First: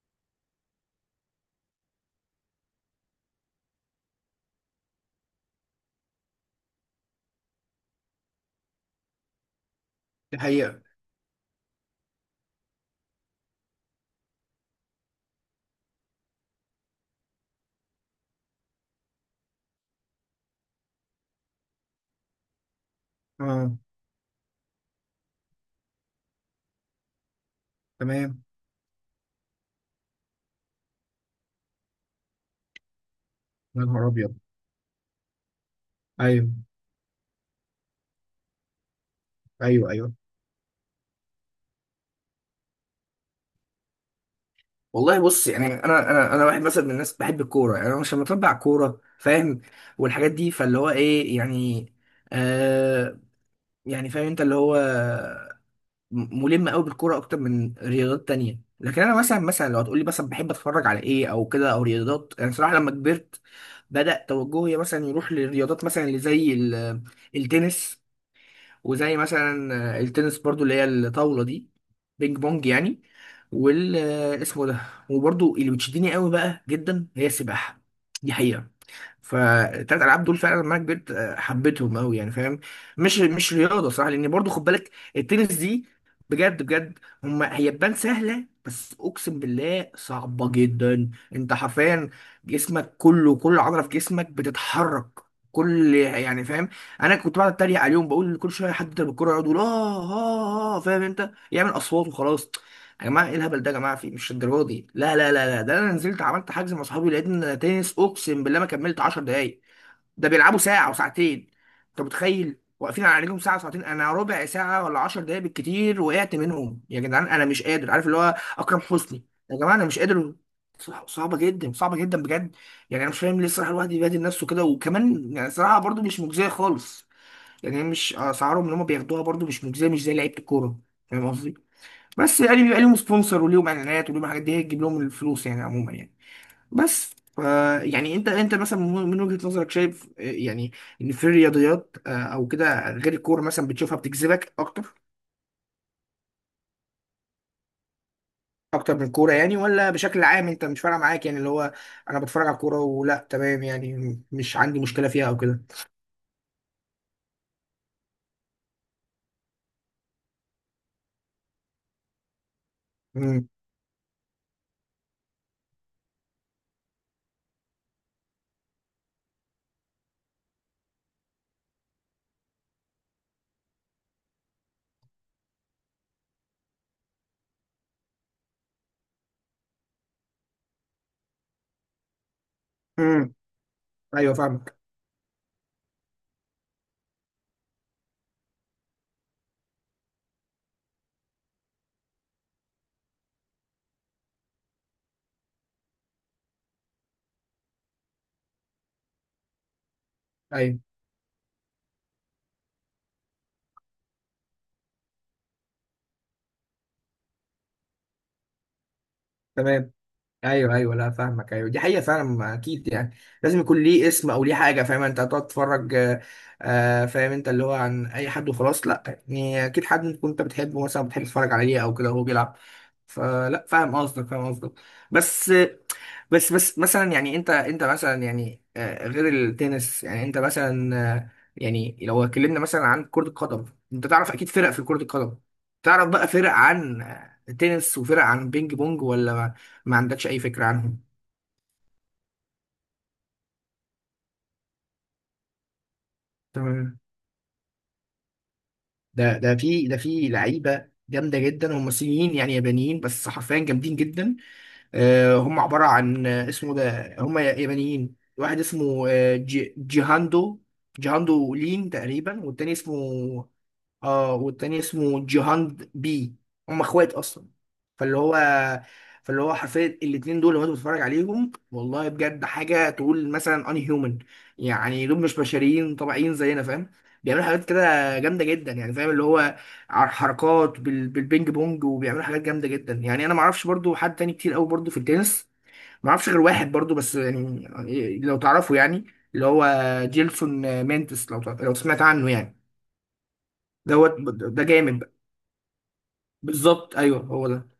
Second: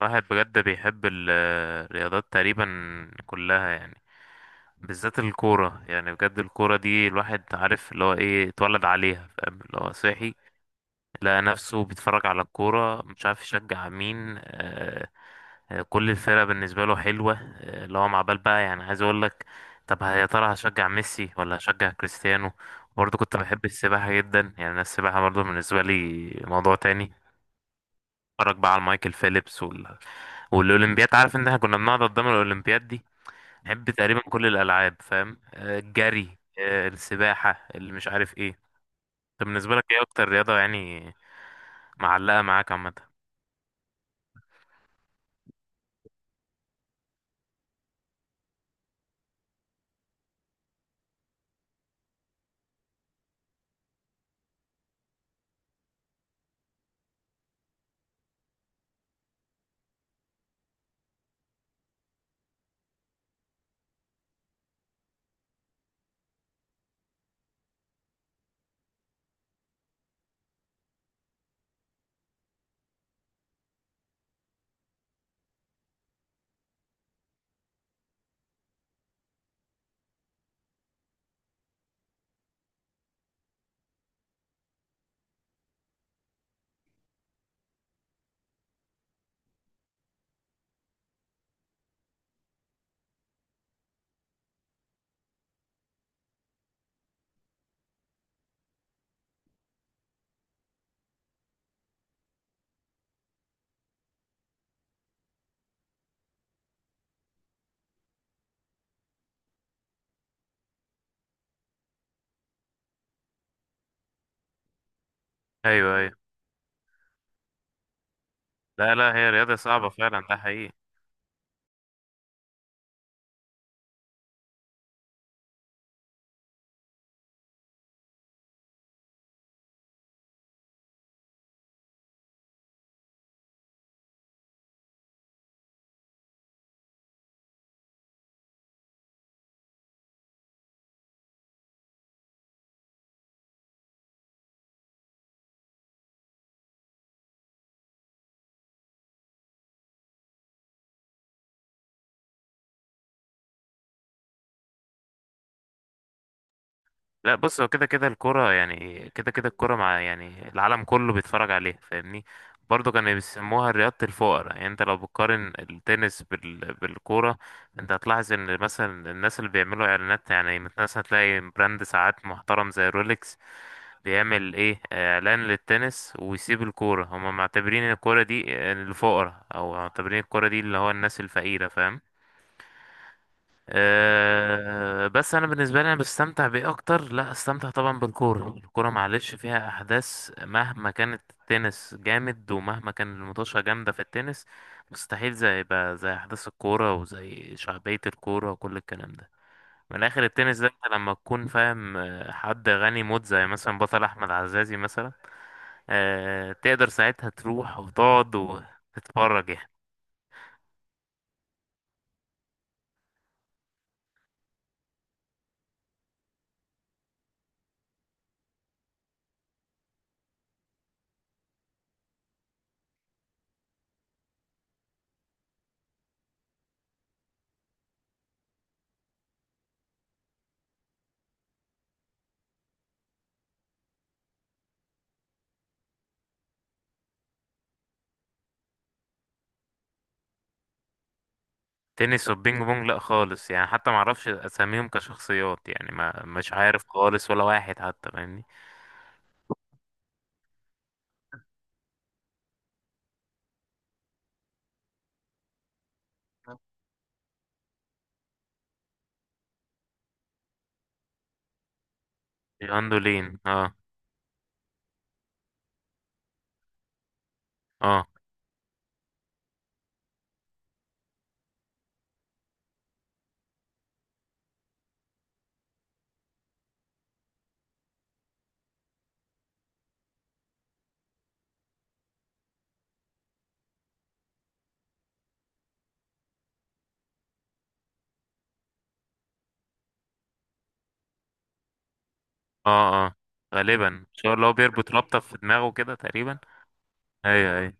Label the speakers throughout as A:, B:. A: واحد بجد بيحب الرياضات تقريبا كلها يعني، بالذات الكورة. يعني بجد الكورة دي الواحد عارف اللي هو ايه، اتولد عليها، فاهم اللي هو صحي.
B: دي حقيقة.
A: لقى نفسه بيتفرج على الكورة مش عارف يشجع مين. آه آه، كل الفرق بالنسبة له حلوة. آه، اللي هو مع بال بقى، يعني عايز اقول لك، طب يا ترى هشجع ميسي ولا هشجع كريستيانو؟ برضه كنت بحب
B: اه،
A: السباحة جدا، يعني أنا السباحة برضه بالنسبة لي موضوع تاني.
B: تمام.
A: اتفرج بقى على مايكل فيليبس والاولمبياد، عارف ان احنا كنا بنقعد قدام الاولمبياد دي،
B: يا
A: نحب
B: نهار
A: تقريبا
B: ابيض!
A: كل الالعاب. فاهم؟ آه، الجري
B: ايوه
A: آه، السباحه اللي مش عارف ايه. طب بالنسبه لك
B: ايوه
A: ايه
B: ايوه.
A: اكتر رياضه يعني معلقه معاك عامه؟
B: والله بص، يعني انا واحد مثلا من الناس بحب الكوره. يعني انا مش لما اتابع كوره فاهم والحاجات دي، فاللي هو ايه يعني؟ آه، يعني فاهم انت اللي هو ملم قوي بالكوره اكتر من رياضات تانية. لكن انا مثلا لو هتقولي مثلا بحب اتفرج على ايه او كده او رياضات، يعني صراحه لما كبرت بدأ توجهي مثلا يروح للرياضات مثلا التنس، وزي مثلا التنس برضو اللي هي الطاولة دي، بينج بونج يعني. وال آه، اسمه ده وبرضو اللي بتشدني قوي بقى جدا هي السباحة. دي حقيقة. فالتلات العاب دول فعلا لما أنا كبرت حبيتهم قوي يعني فاهم. مش رياضه صح، لان برضو خد بالك التنس دي، بجد بجد، هما هي تبان سهله بس اقسم بالله صعبه جدا. انت حرفيا جسمك كله، كل عضله في جسمك بتتحرك، كل يعني فاهم. انا كنت بقعد اتريق عليهم بقول كل شويه حد يضرب الكوره يقعد يقول اه اه اه، فاهم انت، يعمل اصوات وخلاص. يا جماعه ايه الهبل ده، يا جماعه في مش الدرجه دي. لا، ده انا نزلت عملت حجز مع اصحابي، لقيت ان تنس اقسم بالله ما كملت 10 دقايق. ده بيلعبوا ساعه وساعتين، انت متخيل، واقفين على رجلهم ساعه وساعتين. انا ربع ساعه ولا 10 دقايق
A: ايوه
B: بالكتير
A: ايوه.
B: وقعت منهم. يا جدعان انا مش قادر، عارف اللي هو اكرم
A: لا لا،
B: حسني،
A: هي رياضه
B: يا جماعه انا
A: صعبه
B: مش
A: فعلا،
B: قادر.
A: ده حقيقي.
B: صعبه جدا، صعبه جدا بجد. يعني انا مش فاهم ليه الصراحه الواحد يبهدل نفسه كده، وكمان يعني الصراحه برضو مش مجزيه خالص. يعني مش اسعارهم اللي هم بياخدوها برضو مش مجزيه، مش زي لعيبه الكوره، فاهم قصدي. بس يعني بيبقى ليهم سبونسر وليهم اعلانات وليهم حاجات، دي هي تجيب لهم الفلوس يعني عموما يعني. بس ف يعني انت مثلا من وجهة نظرك شايف، يعني ان في الرياضيات او كده غير الكوره مثلا بتشوفها بتجذبك اكتر، اكتر من الكوره؟ يعني ولا بشكل عام انت مش فارقه معاك، يعني اللي هو انا بتفرج على الكوره ولا تمام يعني مش عندي مشكله فيها او كده.
A: لا بص، هو كده كده الكرة، يعني كده كده الكرة مع يعني العالم كله بيتفرج عليها، فاهمني؟ برضه كانوا
B: امم.
A: بيسموها رياضة الفقراء. يعني انت لو بتقارن التنس بالكورة، انت هتلاحظ ان مثلا الناس اللي بيعملوا اعلانات، يعني مثلا تلاقي براند ساعات محترم زي رولكس بيعمل ايه، اعلان للتنس ويسيب الكورة. هما معتبرين الكورة دي الفقراء، او معتبرين الكورة دي اللي هو الناس الفقيرة، فاهم؟
B: امم. ايوه فاهمك.
A: أه بس انا بالنسبه لي انا بستمتع بايه اكتر؟ لا، استمتع طبعا بالكوره. الكوره معلش فيها احداث، مهما كانت التنس جامد ومهما كان المطوشه جامده في التنس، مستحيل زي بقى زي احداث الكوره وزي شعبيه الكوره وكل الكلام ده. من الاخر، التنس ده
B: ايوه
A: انت لما تكون فاهم آه، حد غني موت زي مثلا بطل احمد عزازي مثلا، أه تقدر ساعتها تروح وتقعد وتتفرج يعني.
B: تمام. ايوه ايوه، لا فاهمك، ايوه دي حقيقه فعلا. ما اكيد يعني لازم يكون ليه اسم او ليه حاجه، فاهم انت، هتقعد تتفرج فاهم انت اللي هو عن اي حد وخلاص؟ لا. يعني اكيد حد تكون انت بتحبه مثلا، بتحب تتفرج عليه او كده وهو بيلعب. فلا فاهم قصدك، فاهم قصدك. بس بس مثلا يعني انت مثلا، يعني غير التنس، يعني انت مثلا يعني لو اتكلمنا مثلا عن كرة القدم، انت تعرف اكيد فرق في كرة القدم، تعرف بقى فرق عن تنس وفرق عن بينج بونج، ولا ما عندكش اي فكرة عنهم؟
A: تنس والبينج بونج لا خالص، يعني حتى ما اعرفش اساميهم كشخصيات يعني، ما مش عارف
B: تمام.
A: خالص ولا واحد حتى، فاهمني؟
B: ده ده في ده في لعيبة جامدة جدا، هم صينيين يعني يابانيين، بس حرفيا جامدين جدا. هم عبارة عن آه، اسمه ده هم يابانيين، واحد اسمه جيهاندو، جيهاندو لين تقريبا، والتاني اسمه،
A: جاندولين اه
B: اه، والتاني اسمه جيهان بي، هم اخوات اصلا.
A: اه
B: فاللي هو فاللي هو حرفيا الاتنين دول لو انت بتتفرج عليهم، والله بجد حاجه تقول مثلا ان هيومن، يعني دول مش بشريين طبيعيين زينا فاهم. بيعملوا حاجات كده جامده جدا يعني فاهم اللي هو حركات بالبينج بونج، وبيعملوا حاجات جامده جدا. يعني انا ما اعرفش برضو حد تاني كتير قوي برضو في التنس، ما اعرفش غير واحد برضو بس يعني لو تعرفه يعني، اللي هو جيلسون مينتس، لو سمعت عنه يعني.
A: اه اه. غالبا ان
B: دوت.
A: شاء الله هو
B: ده
A: بيربط
B: جامد.
A: رابطة في دماغه كده تقريبا.
B: بالظبط، ايوه هو
A: ايوه
B: ده.
A: ايوه.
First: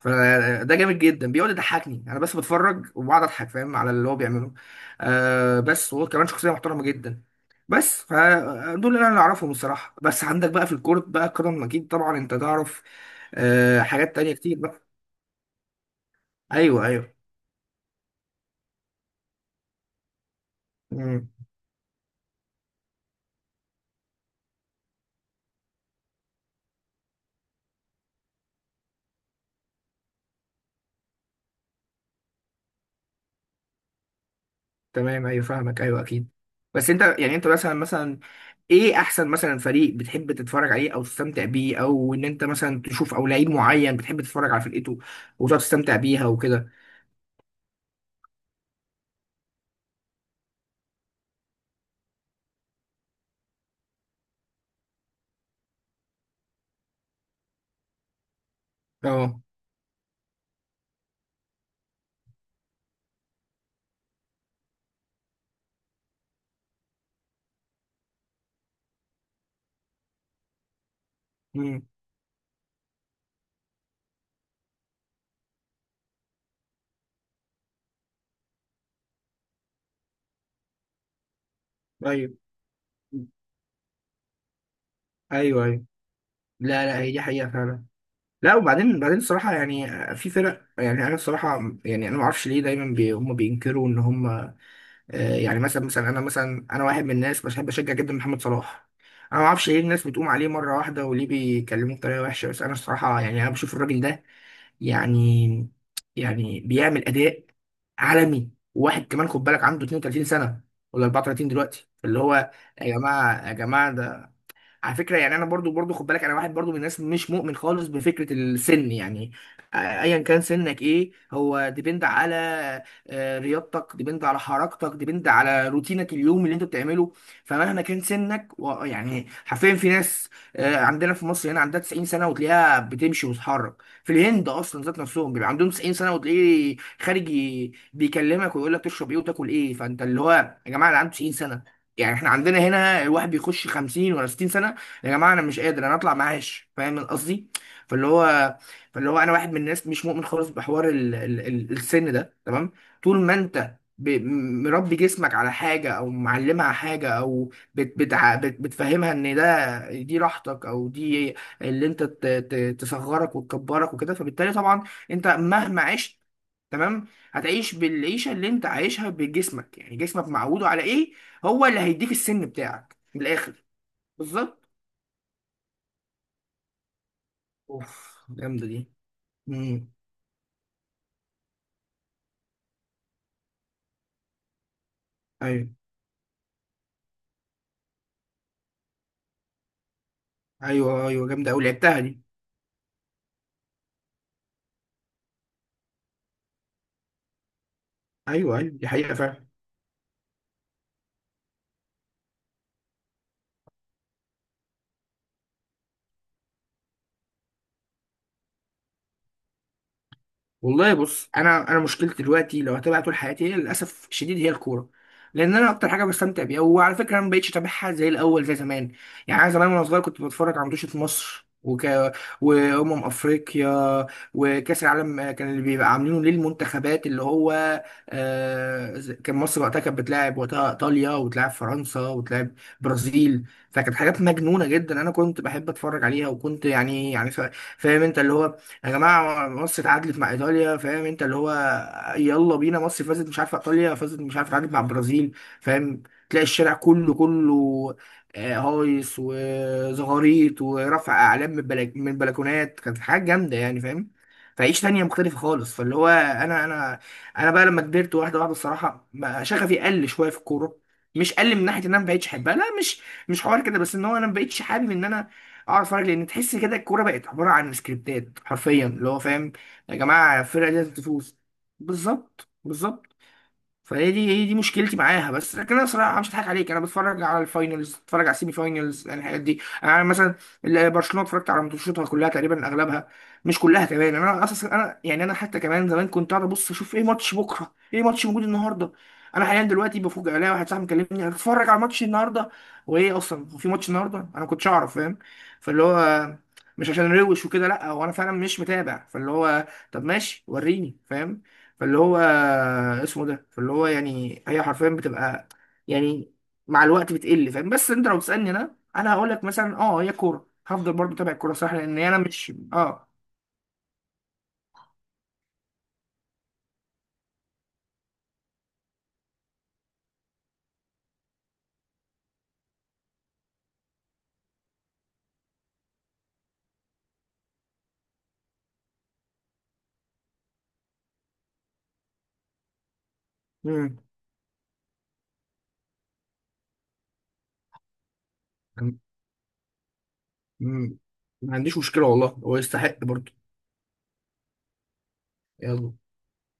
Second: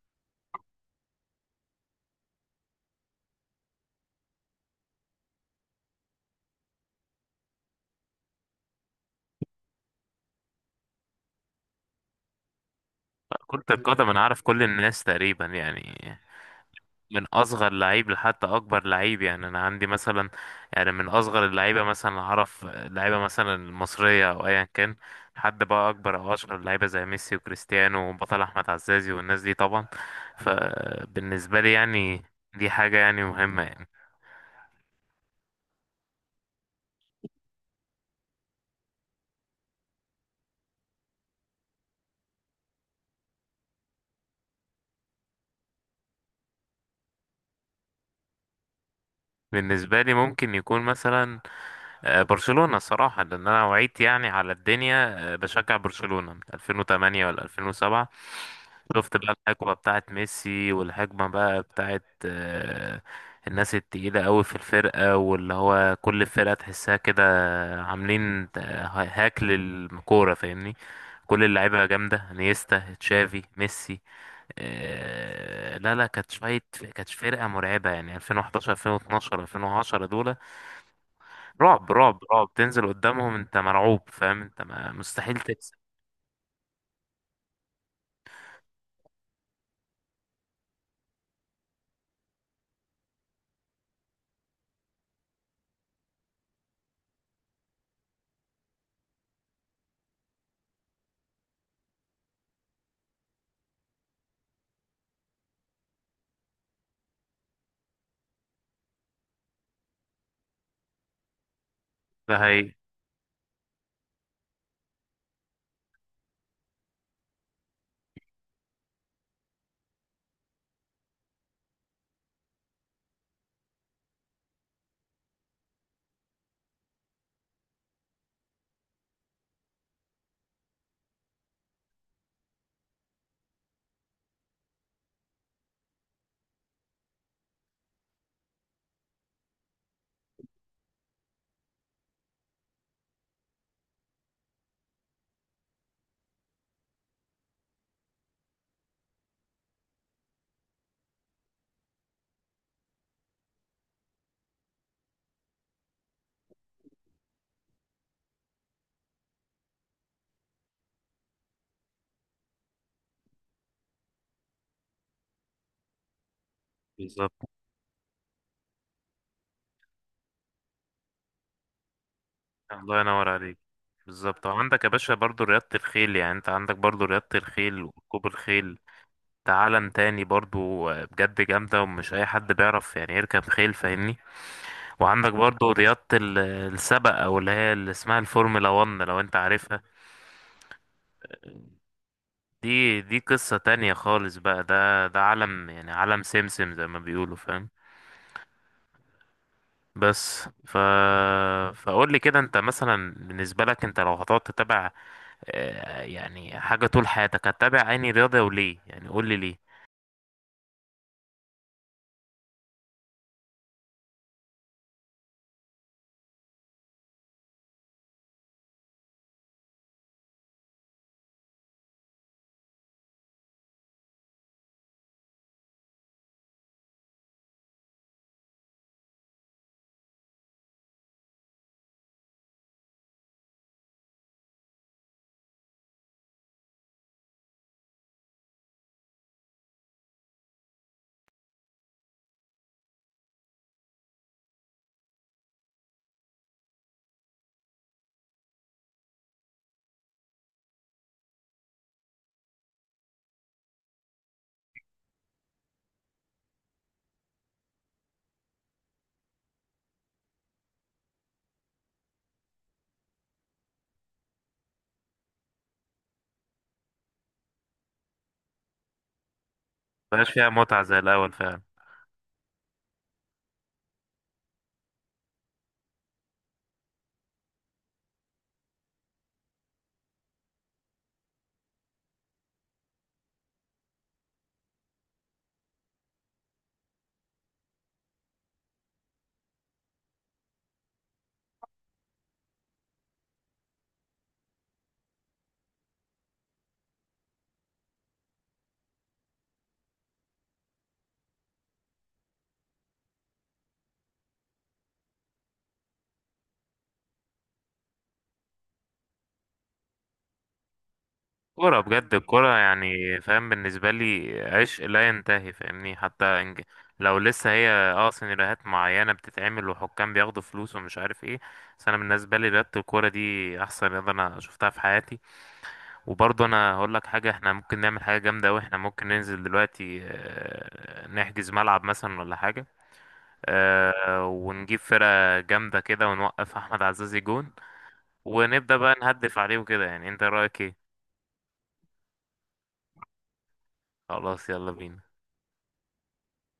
B: فده جامد جدا، بيقعد يضحكني، انا بس بتفرج وبقعد اضحك فاهم على اللي هو بيعمله. آه، بس وهو كمان شخصيه محترمه جدا. بس فدول اللي انا اعرفهم الصراحه. بس عندك بقى في الكورت بقى كرم اكيد طبعا انت تعرف،
A: كرة
B: آه،
A: القدم
B: حاجات
A: انا
B: تانية
A: عارف
B: كتير
A: كل
B: بقى.
A: الناس تقريبا يعني،
B: ايوه ايوه.
A: من اصغر لعيب لحتى اكبر لعيب. يعني انا عندي مثلا، يعني من
B: مم.
A: اصغر اللعيبه مثلا اعرف لعيبه مثلا المصريه او ايا كان، لحد بقى اكبر او اشهر لعيبه زي ميسي وكريستيانو وبطل احمد عزازي والناس دي طبعا. فبالنسبه لي يعني دي حاجه يعني مهمه يعني.
B: تمام ايوه فاهمك، ايوه اكيد. بس انت يعني انت مثلا، ايه احسن مثلا فريق بتحب تتفرج عليه او تستمتع بيه، او ان انت مثلا تشوف او لعيب معين بتحب تتفرج على فرقته وتقعد تستمتع بيها وكده؟
A: بالنسبه لي ممكن يكون مثلا آه، برشلونه الصراحه، لان انا وعيت يعني على الدنيا آه، بشجع برشلونه من 2008 ولا 2007. شفت بقى
B: اه.
A: الحقبة بتاعت ميسي والحقبة بقى بتاعت آه، الناس التقيلة قوي في الفرقة، واللي هو كل فرقة تحسها كده عاملين هاك للكورة، فاهمني؟ كل
B: امم.
A: اللعيبة جامدة، انيستا، تشافي، ميسي. آه، لا لا، كانت شوية، كانت فرقة مرعبة يعني 2011، 2012، 2010 دول. رعب رعب
B: ايوه
A: رعب، تنزل قدامهم انت مرعوب، فاهم انت؟ ما مستحيل
B: ايوه
A: تكسب.
B: ايوه. لا لا، هي دي حقيقة فعلا. لا وبعدين الصراحة يعني في فرق، يعني انا الصراحة يعني انا ما اعرفش ليه دايما بي هم بينكروا ان هم، يعني مثلا انا مثلا، انا واحد من الناس بحب اشجع جدا محمد صلاح. انا ما اعرفش ليه الناس بتقوم عليه مرة واحدة، وليه بيكلموه بطريقة وحشة. بس انا الصراحة يعني انا بشوف الراجل ده، يعني بيعمل اداء عالمي، واحد كمان خد بالك عنده 32 سنة ولا 34 دلوقتي اللي
A: ده
B: هو.
A: هي.
B: يا جماعة، يا جماعة، على فكره يعني انا برضو خد بالك، انا واحد برضو من الناس مش مؤمن خالص بفكره السن يعني. ايا كان سنك، ايه هو ديبند على رياضتك، ديبند على حركتك، ديبند على روتينك اليوم اللي انت بتعمله. فمهما كان سنك يعني حرفيا في ناس عندنا في مصر هنا عندها 90 سنه وتلاقيها بتمشي وتتحرك. في الهند اصلا ذات نفسهم بيبقى عندهم 90 سنه، وتلاقيه خارج بيكلمك ويقول لك تشرب ايه وتاكل ايه. فانت اللي هو، يا جماعه اللي عنده 90 سنه، يعني احنا عندنا هنا الواحد بيخش 50 ولا 60 سنه، يا جماعه انا مش قادر انا اطلع معاش، فاهم قصدي. فاللي هو فاللي هو انا واحد من الناس مش مؤمن خالص بحوار السن ده، تمام. طول ما انت مربي جسمك على حاجه، او معلمها حاجه، او بتفهمها ان ده دي راحتك، او دي اللي انت تصغرك وتكبرك وكده، فبالتالي طبعا انت مهما عشت، تمام، هتعيش بالعيشه اللي انت عايشها بجسمك، يعني جسمك معوده على ايه هو اللي هيديك السن بتاعك
A: الله
B: من
A: ينور عليك.
B: الاخر.
A: بالظبط.
B: بالظبط.
A: وعندك يا باشا برضو رياضة الخيل، يعني انت عندك برضو رياضة الخيل
B: اوف
A: وركوب
B: جامده
A: الخيل،
B: دي.
A: ده
B: امم.
A: عالم تاني برضو بجد، جامدة ومش أي حد بيعرف يعني يركب خيل، فاهمني؟ وعندك
B: ايوه
A: برضو السبق، أو اللي هي اللي اسمها الفورمولا 1 لو انت عارفها.
B: ايوه. ايوه جامده قوي لعبتها دي.
A: دي دي قصة تانية خالص بقى، ده ده عالم يعني عالم سمسم زي ما بيقولوا، فاهم؟
B: ايوه ايوه دي حقيقه فعلا.
A: بس ف فقول لي كده، انت مثلا بالنسبة لك، انت لو هتقعد تتابع آه، يعني حاجة طول حياتك، هتتابع عيني رياضة وليه؟ يعني قول لي ليه.
B: والله بص، انا مشكلتي دلوقتي لو هتابع طول حياتي هي للاسف الشديد هي الكوره، لان انا اكتر حاجه بستمتع بيها. وعلى فكره انا ما بقتش اتابعها زي الاول زي زمان. يعني انا زمان وانا صغير كنت بتفرج على ماتشات مصر وامم افريقيا، وكاس العالم كان اللي بيبقى عاملينه للمنتخبات اللي هو كان مصر وقتها كانت بتلاعب وقتها ايطاليا، وتلاعب فرنسا، وتلاعب برازيل. فكانت حاجات مجنونه جدا، انا كنت بحب اتفرج عليها، وكنت يعني يعني فاهم انت اللي هو، يا جماعه مصر اتعادلت مع ايطاليا، فاهم انت اللي هو، يلا بينا مصر فازت، مش عارفه ايطاليا فازت، مش عارفه اتعادلت مع البرازيل، فاهم. تلاقي الشارع كله هايص وزغاريط ورفع اعلام من بلك من البلكونات، كانت حاجه جامده يعني فاهم. فعيش تانية مختلفة خالص. فاللي هو أنا بقى لما كبرت واحدة واحدة، الصراحة شغفي قل شوية في الكورة. مش قل من ناحية إن أنا ما بقتش أحبها، لا، مش حوار كده، بس إن هو أنا ما بقتش حابب إن أنا اقعد اتفرج، لان تحس كده الكوره بقت عباره عن سكريبتات حرفيا اللي هو فاهم، يا
A: مبقاش
B: جماعه
A: فيها
B: الفرقه دي
A: متعة
B: لازم
A: زي الأول
B: تفوز.
A: فعلا.
B: بالظبط، بالظبط. فهي دي هي دي مشكلتي معاها. بس لكن انا صراحه مش هضحك عليك، انا بتفرج على الفاينلز، بتفرج على السيمي فاينلز، يعني الحاجات دي. انا مثلا برشلونه اتفرجت على ماتشاتها كلها تقريبا اغلبها، مش كلها كمان. انا اصلا انا حتى كمان زمان كنت قاعد ابص اشوف ايه ماتش بكره، ايه ماتش موجود النهارده. انا حاليا دلوقتي بفوجئ الاقي واحد صاحبي مكلمني هتتفرج على ماتش النهارده، وايه اصلا هو في ماتش النهارده؟ انا ما كنتش اعرف فاهم. فاللي هو مش عشان روش وكده، لا، هو انا فعلا مش متابع. فاللي هو طب ماشي وريني فاهم. فاللي هو فاللي هو يعني هي حرفيا بتبقى يعني مع الوقت بتقل فاهم. بس انت لو تسالني، انا هقول لك مثلا اه هي كوره، هفضل برضه اتابع الكوره صح،
A: كورة
B: لان
A: بجد،
B: انا مش
A: الكورة
B: اه.
A: يعني فاهم، بالنسبة لي عشق لا ينتهي، فاهمني؟ حتى إنج- لو لسه هي اه سيناريوهات معينة بتتعمل وحكام بياخدوا فلوس ومش عارف ايه، بس أنا بالنسبة لي رياضة الكورة دي أحسن رياضة أنا شفتها في حياتي. وبرضه أنا هقول لك حاجة، احنا ممكن نعمل حاجة جامدة أوي. احنا ممكن ننزل دلوقتي آه، نحجز ملعب مثلا ولا حاجة،
B: مم.
A: آه، ونجيب فرقة جامدة كده، ونوقف أحمد عزازي جون، ونبدأ بقى نهدف عليه وكده. يعني أنت رأيك إيه؟
B: مم. ما عنديش مشكله والله، هو يستحق برضه.
A: خلاص يلا بينا.
B: يلا.